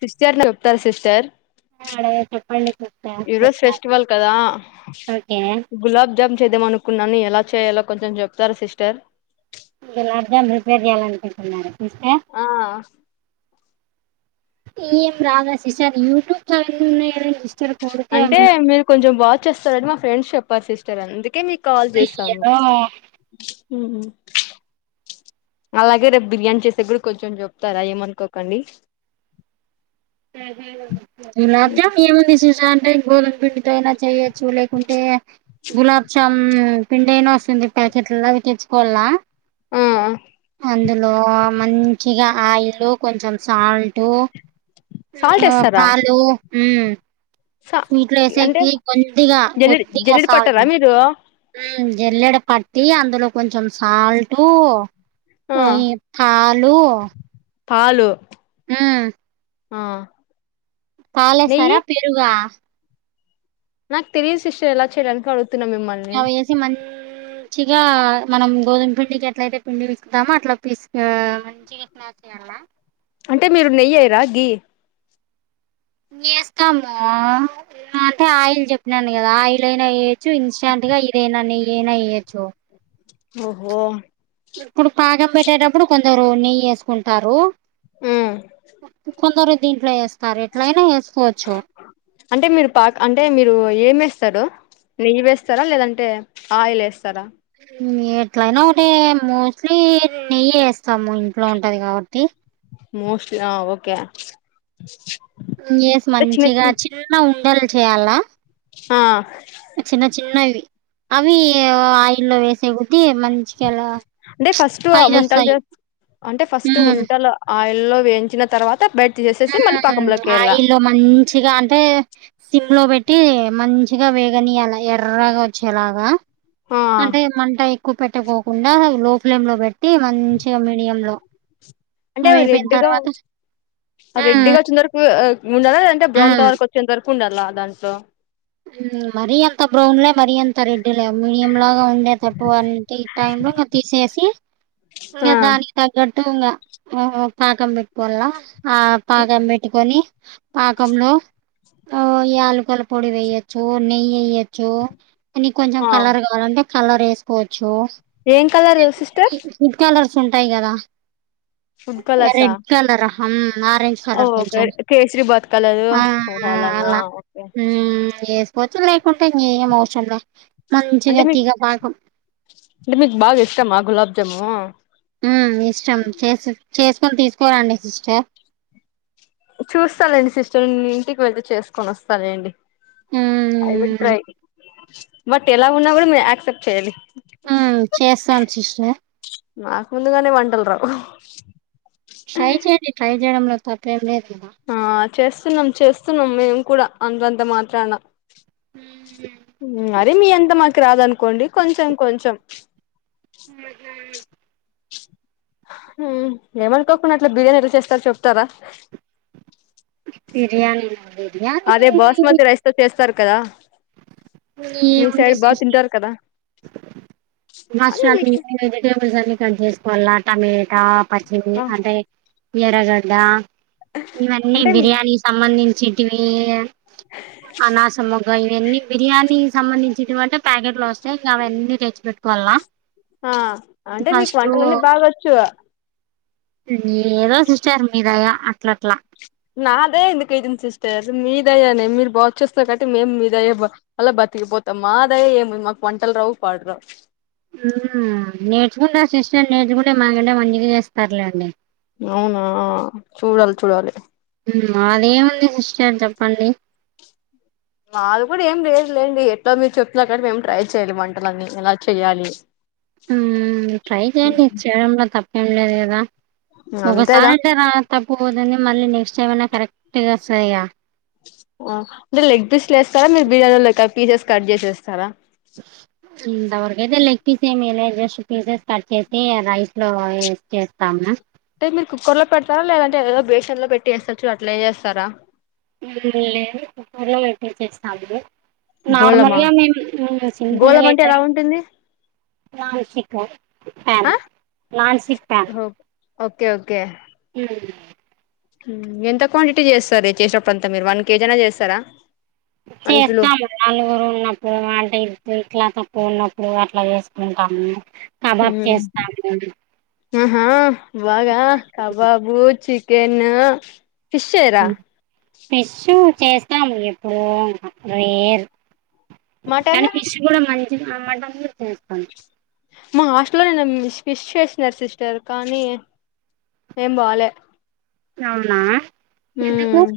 Sister ను చెప్తారు sister అడ చెప్పండి సిస్టర్ ఈ రోజు చెప్తా ఫెస్టివల్ కదా ఓకే గులాబ్జామ్ చేద్దాం అనుకున్నాను ఎలా చేయాలో కొంచెం చెప్తార సిస్టర్ గులాబ్జామ్ నీ ప్రిపేర్ చెయ్యాలనుకుంటున్నార సిస్టర్ ఆ ఏం రావా సిస్టర్ యూట్యూబ్ ఛానెల్ ఉన్నాయి కదా అంటే మీరు కొంచెం బాగా చేస్తారని మా ఫ్రెండ్స్ చెప్పారు సిస్టర్ అందుకే మీక్ కాల్ చేసాము అయ్యో మ్మ్ హ్మ్ అలాగే రేపు బిర్యానీ చేసే కూడా కొంచెం చెప్తారా ఏమనుకోకండి హ్మ్ హు గులాబ్జామ్ ఏముంది చూశ అంటే గోధుమ పిండితో అయినా చెయొ చు లేకుంటే గులాబ్ జామ్ పిండి అయినా వస్తుంది ప్యాకెట్లవి తెచ్ కొన్నా ఆఁ అందులో మంచిగా ఆయిల్ కొంచెం సాల్టు సాల్ట్ యు వేస్తారా పాలు ఉ సా స్వీట్ లో అంటే ఏసేకి కొద్దిగా జల్లిడి కొద్దిగా జల్లిడి పట్టారా సాల్టు మీరు హ్మ్ ఎల్లడు కట్టి అందులో కొంచెం సాల్టు ఆ ఓ పాలు పాలు ఉ ఆ నెయ్యి పాలేస్తరా, పెరుగా? నాకు తెలియదు సిస్టర్ ఎలా చేయడానికి అడుగుతున్నా మిమ్మల్ని అవేసి మంచిగా మనం గోధుమ పిండికి ఎట్లయితే పిండి తీసుకుతామో అట్లా పసు మంచిగా ఏ చేయాల అంటే మీరు నెయ్యి చెయ్యరా గీ ఏస్తాము అంటే ఆయిల్ చెప్పినను కదా ఆ ఆయిల్ అయినా ఎయొచ్చు ఇన్ష అందుగా ఇదేనా నేయి ఆయన ఏయొచు ఓహో ఇప్పుడు పాకం పెట్టేటప్పుడు కొందరు నెయ్యి ఏసుకుంటారు మ్మ్ కొందరు దీంట్లో ఏస్తారు ఎట్లయినా ఏస్ అంటే మీరు పాక్ అంటే మీరు ఏమస్తారు నెయ్యి వేస్తారా లేదంటే ఆయిల్ ఎస్తారా యీ ఎట్లనా ఒకంటె మోస్ట్లీ నెయ్యి సము ఇంట్లో ఉంటది గబట్టి మోస్ట్లీ ఆ ఓకే ఎస్ మంచిగా చిన్న ఉండలు చేయల్లా ఆ చిన్న చిన్నవి అవి ఆయిల్ల్లో వేసే కీ మంచికెలా అంటే ఫస్ట్ ఉంటలు చేస్ అంటే ఫస్ట్ ఉమ్, ఉంటలు ఆయిల్లో వేయించిన తర్వాత బె ఉ ఆయిల్లో మంచిగా అంటే సిమ్ లో పెట్టి మంచి మచ్చగా వేగని అలా ఎర్రగా వచ్చేలాగా ఆ అంటే మంట ఉక్కు పెట్టకోకుండా లో ఫ్లేమ్ లో పెట్ మంచిగా మీడియ లో, అంటే అవి అయిపోయిన రెడ్ గా తర్వాత రెడ్ గా ఉమ్ వచ్చేంత వరకు ఉండాలా, లేదంటే బ్రౌన్ ఉమ్ కలర్ వచ్చేంత వరకు ఉండాలా దాంట్లో. మరీ అంత బ్రౌన్లే మరీ అంత రెడ్ మీడియం లాగా ఉండేటట్టు అంటే టైమ్ లో తీసేసి ఇక ఆ దాని తగ్గట్టు ఇంగ పాకం పెట్టుకోవాల్ ఆ పాకం పెట్టుకొని పాకంలో ఈ యాలుకుల పొడి వేయచ్చు చ్చు నెయ్యి ఎయ్యొచ్చు అని కొంచెం ఆ కలర్ కావాలంటే కలర్ వేసుకోచ్చు ఏం కలర్ సిస్టర్ స్ ఉంటాయి కదా, ఫుడ్ కలర్సా రెడ్ కలర్ హామ్ ఆరెంజ్ ఓ కలర్ ఓకే కొంచం కేసరి బాత్ కలరు ఆ ఓ అలానా అలా ఓకే హుమ్ చేసుకోచ్చు లేకుంటే ఇంగేం అవసరంలే అంటే మీకు, అంటే మీకు బాగా ఇష్టమా గులాబ్ జాము. హ్మ్మ్ ఇష్టం చేస్ చేసుకొని తీసుకోలండి సిస్టర్ చూస్తాలేండి సిస్టర్ ఇంటికి వెళ్తే చేసుకొని వస్తాలేండి I will um try. But ఎలా ఉన్నా కూడా మీరు యాక్సెప్ట్ చేయాలి హ్మ్మ్ చేస్తాను సిస్టర్ నాకు ముందుగానే వంటలు రావు ట్రై చేయండి ట్రై చేయడంలో తప్పేం లేదు ఆ చేస్తున్నాం చేస్తున్నాం మేము కూడా అంతంత మాత్రాన మరి మీ అంతా మాకు రాదనుకోండి, కొంచెం కొంచెం. ఉహు హామ్ ఏమనుకోకుండా అట్లా బిర్యానీ ఎట్లా చేస్తారు చెప్తారా ఈజీఏ అన్ పి అదే బాస్ మతి రైస్ తో చేస్తారు కదా మీ ఏముంది సైడ్ బాగ్ తింటారు కదా మష్నల్ అని వేజి టేబుల్స్ అని కట్ చేసుకోవాల టమేటా, పర్చిమి, అంటే ఎర్రగడ్డ ఇవన్నీ అంటే బిర్యానీ సంబంధించిటివి ఈ అనాసమో ఇంకా ఇవన్నీ బిర్యానీ సంబంధించినవింటే, ప్యాకెట్లు వస్తాయి. ఇంకా అవన్నీ తెచ్చిపెట్టుకోవాలా ఆ అంటే మీకు వంటలన్నీ బాగొచ్చు. ఏదో సిస్టార్ మీ దయా అట్లా అట్లా. నా దయ ఎందుకు అయితంది సిస్టర్. మీదయ్యానే మీరు బాచ్చేస్తారు, కాట్టి మేము మీదయ అలా బతుక్, తికిపోతాం మా దయ ఏముంది మాకు పంటల రావు పాడరావు హుమ్ నేర్చుకుంటే ఆ సిస్టర్ నేర్చుకుంటే మాకంటే మంచిగా చేస్తారులేండి అవునా చూడాలి చూడాలి మాదేముంది సిస్టర్ చెప్పండి మాది కూడా ఏం లేదులేండి ఎట్లాగ్ మీరు చెప్తానర్ కాటి మేం ట్రై చేయ్యాలి వంటలన్నీ ఏలా చెయ్యాలి హ్మ్ ట్రై చేయండి చేయడంలో తప్పేం లేదు కదా ఒకసారి అంతేగా అయితే రా తప్పుపోద్దని మళ్ళీ నెక్స్ట్ టైమ్ అయినా కరెక్ట్గా ఓస్తాదిగా అంటే లెగ్ పీస్లు వేస్తారా మీరు బిర్యానీలో పీసెస్ కట్ చేసి ఏస్తారా ఇంతవరకైతే లెగ్ పీసేమెయలే జస్ట్ పీసెస్ కట్ చేసి రైస్ లో ఏసీ చేస్తాము టే మీరు కుక్కర్ లో పెడతారా లేదంటే ఏదో బేషన్ లో పెట్టి వేస్తారు చూడ్ అట్లా ఏసేస్తారా లేదు కుక్కర్లో పెట్టే చేస్తాము గోళమా నార్మల్గా మేము [inaudible] సింపుల్గా గోళం అంటే ఎలా అయిదని ఉంటుంది నాన్ స్టిక్ ప్యాన్ ప్యాన్ ఆ non stick pan okay okay హ్మ్ ఎంత క్వాంటిటీ చేస్తారు చేసినప్పుడంతా మీరు వన్ కేజీ అయిన చేస్తారా వన్ కిలో చేస్తాము నలుగురు ఉన్నప్పుడు వంట ఇద్ ఇట్లాతే ఉన్నప్పుడు అట్లా చేసుకుంటాము కబాబ్ చేస్తాము ఆహా బాగా కబాబు చికెను హ్ ఫిషూ చేస్తాము ఎప్పుడో రేర్ మటన్ కానీ పిష్ కూడా మంచిగా అమ్మటం చేస్తాను మా హాస్టల్ లో నిన్ను ఫిష్ చేసినారు సిస్టర్ కానీ ఏం బాలే అవునా ఎందుకు ఉమ్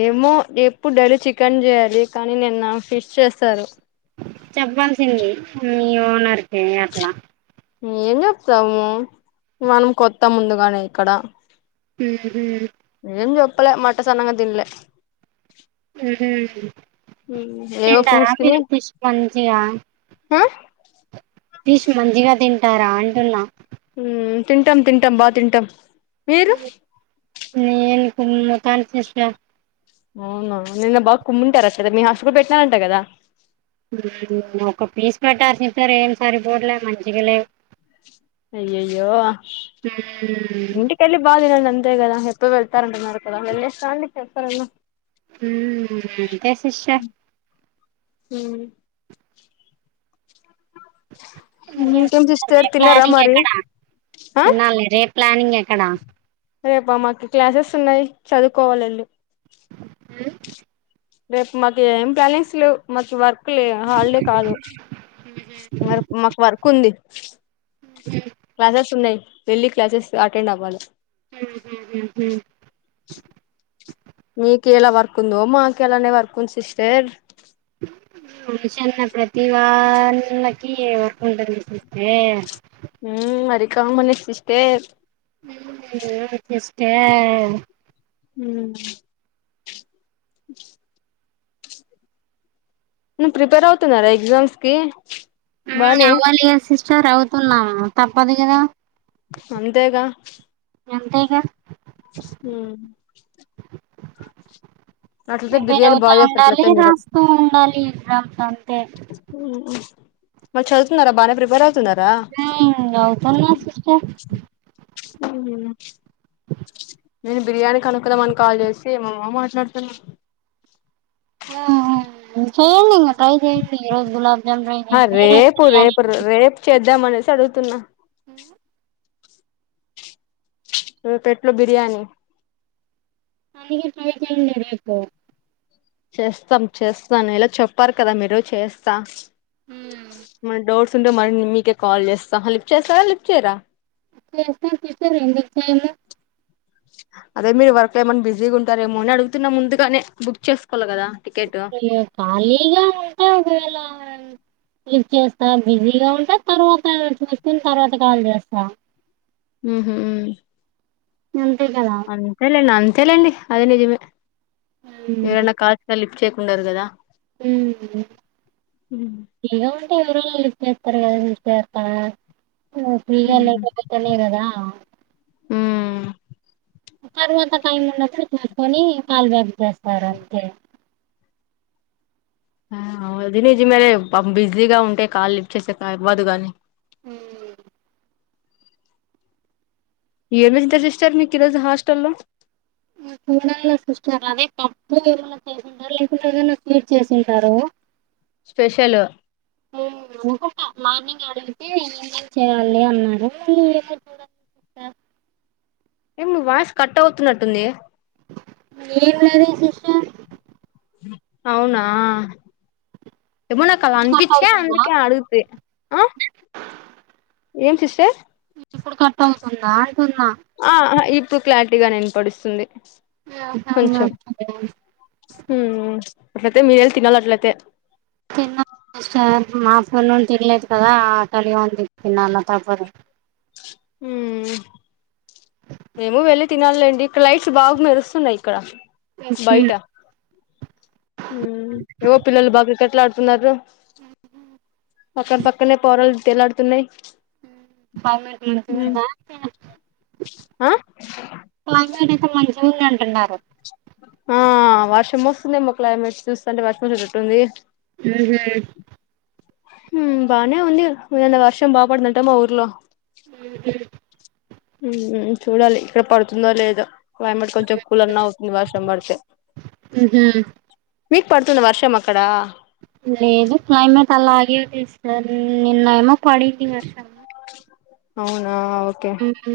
ఏమో ఎప్పుడు డైలీ చికెన్ చేయాలి కానీ నిన్న ఫిష్ చేసారు చెప్పాల్సింది మీ ఓనర్ కి అట్లా ఏం చెప్తాము మనం కొత్తా ముందుగానే ఇక్కడ ఉహు అప్పలే మట్ట సన్నంగా తిన్లే ఉహు ఏవో తింటారా ఫ్రూట్స్ తిని మీరు ఫిష్ మంచిగా ఆ ఫిష్ మంచిగా తింటారా అంటున్నా హ్మ్ తింటాం తింటాం బా తింటాం మీరు ఉ కాద్ సిస్టర్ అవునా నిన్న బాగ్ కుమ్ముంటార మీ హాస్టల్ లో పెట్టినారాంటా కదా ఒక పీస్ పెట్టార్ సిస్టర్ ఏం సరిపోట్లే మంచిగా లేవ్ అయ్యయ్యో హ్మ్. ఇంటికేళ్లి బాతినండి అంతేగదా ఎప్పుడు వెళ్తారంటున్నారు కదా వెళ్లేేసిరండి చెప్తారన్న హ్మ్ మ్ తే సిస్టర్ హ్ డే ఇంకేం సిస్టర్ తిన్నారా ప్లానింగ్ మరి ఎక్కడా ఆ న్నలే రెప్ ప్లానింగ్ ఎక్కడ రేపా మాకి క్లాసెస్ ఉన్నాయి చదువుకోవాలాండి హ్మ్ రేప్ మాకి ఏం ప్లానింగ్స్ లేవ్ మకి వర్క్ కులే హాలిడే కాదు మర్ మాకు వర్క్ ఉంది హ్మ్. క్లాసెస్ ఉన్నాయి వెళ్ళి క్లాసెస్ అటెండ్ అవ్వాలి హ్మ్. హ్మ్. హ్మ్. మీకు ఎలా వర్క్ ఉందో మాకు ఎలానే వర్క్ ఉంది సిస్టర్ ఉహ చిన్న ప్రతి వాళ్ళకి ఏవోటి ఉంటుంది చూస్తే ఉ అది కామనే సిస్టర్ అస్తే హ్మ్మ్ ను ప్రిపేర్ అవుతున్నారా ఎగ్జామ్స్ కి హ్మ్మ్ బానే అవ్వాలిగా సిస్టర్ అవుతున్నా తప్పదు కదా అంతేగా అంతేగా హ్మ్మ్ బిర్యానీ తిరుగుతూ బాగా చేస్తారు ఉండాలి అట్లయితే మీరు రాస్తూ ఉండాలి ఎగ్జామ్స్ అంతే మరి చదువుతున్నారా బానే ప్రిపేర్ అవుతు ఆ అవుతుంద్లే సిస్టర్ ఉహ్ నేను బిర్యానీ కనుకుదామని కాల్ చేసి ఏమేమో మాట్లాడుతున్నా కి ట్రై చేయి ఈరోజు గులాబ్ జామ్ ట్రై ఆ చేయండి రేపు రేపు రేపు చేద్దాం అనేసి అడుగుతున్నా హ్మ్మ్ వే పెట్లు బిర్యానీ [inaudible] చేస్తాం చేస్తాను ఇలా చెప్పారు కదా మీరు చేస్తా ఏమన డౌట్స్ ఉంటే మరి మీకే కాల్ చేస్తా లిఫ్ట్ చేస్తారా లిఫ్ట్ చేయరా చేస్తాం సిస్టర్ ఎందుకు చేయరు అదే మీరు వర్క్ ఏమని బిజీగా ఉంటారేమో అని అడుగుతున్నా ముందుగానే బుక్ చేస్ అయ్యో ఖాలీగా ఉంటె ఒకవేళ లిఫ్ట్ చేస్తా బిజీగా ఉంటా తర్వాత చూసుకుని తర్వాత కాల్ చేస్తా ఆహా అం అంతేలేండి అంతేలేండి అది నిజమే ఎవరన్నా కాల్ చే చేయకుండరు కదా హ్మ్ ఇగో ఎవరో లిఫ్ట్ చేస్తారు గద మీరు చేస్తా ఫ్రీగా లేకపోతేనే గదా ఉమ్ తర్వాత టైం ఉన్నప్పుడు చూసుకొని కాల్ బ్యాక్ చేస్తారు అంతే ఆ అది నిజమేలే పాపం బిజీగా ఉంటే కాల్ లిఫ్ట్ చేసేకవ్వదు కానీ హ్మ్ ఏం వేజిటర్ చేస్తరు మీకు ఈ రోజు హాస్టల్ల్లో చూడాల సిస్టర్ అదే పప్పు ఏమనా చేసింటారు లేకుంటే ఏదనా స్వీట్ చేసింటారు స్పెషల్ ఆ అనుకుంట మార్నింగ్ అంటే ఏమేం చేయాలి అన్నారు ఏమో వాయిస్ కట్ అవుతున్నట్టుంది ఏం లేదే సిస్టర్ అవునా ఏమో నాకలా కట్ అనిపించే అవుతుందా అందుకే అడుగుతి ఆ ఏం సిస్టర్ ఇప్పుడు కట్ అవుతుందా అంటున్నా ఆ అ ఇప్పుడు క్లారిటీగానే వినపడుతుంది కొంచం హ్మ్ హ్మ్మ్ అట్లయితే మీరెళ్ళి తినాలి అట్లయితే తిన్న ఆఫ్టర్నూన్ తినలేదు కదా ఆకలిగా ఉంది తినాల తప్పదు హ్మ్ మేము వెళ్ళి తినాల్లెండి ఇక్కడ లైట్స్ బాగు మెరుస్తున్నాయి ఇక్కడ బయట హ్మ్ ఏవో పిల్లలు బాగ క్రికెట్లు ఆడుతున్నారు పక్కన పక్కనే పోరలు తేలాడుతున్నాయ్ [unintelligible] స్వామి ఆ వారైతే మంచిగుందంటున్నారు ఆ వర్షం వస్తుందేమో క్లైమేట్ చూస్తంటే వర్షం వచ్చేటట్టుంది హ్మ్ హు హ్మ్ బానే ఉంది నిన్న వర్షం బాపడిదంట మా ఊర్లో హ్మ్ హ్ హ్మ్ చూడాలి ఇక్కడ పడుతుందో లేదో క్లైమేట్ కొంచెం కూలన్న అవుతుంది వర్షం పడితే ఊహూ మీకు పడుతుంద వర్షం అక్కడా లేదు క్లైమేట్ అలాగే తీసారు నిన్న ఏమో పడింది వర్షం అవున హ్మ్ హు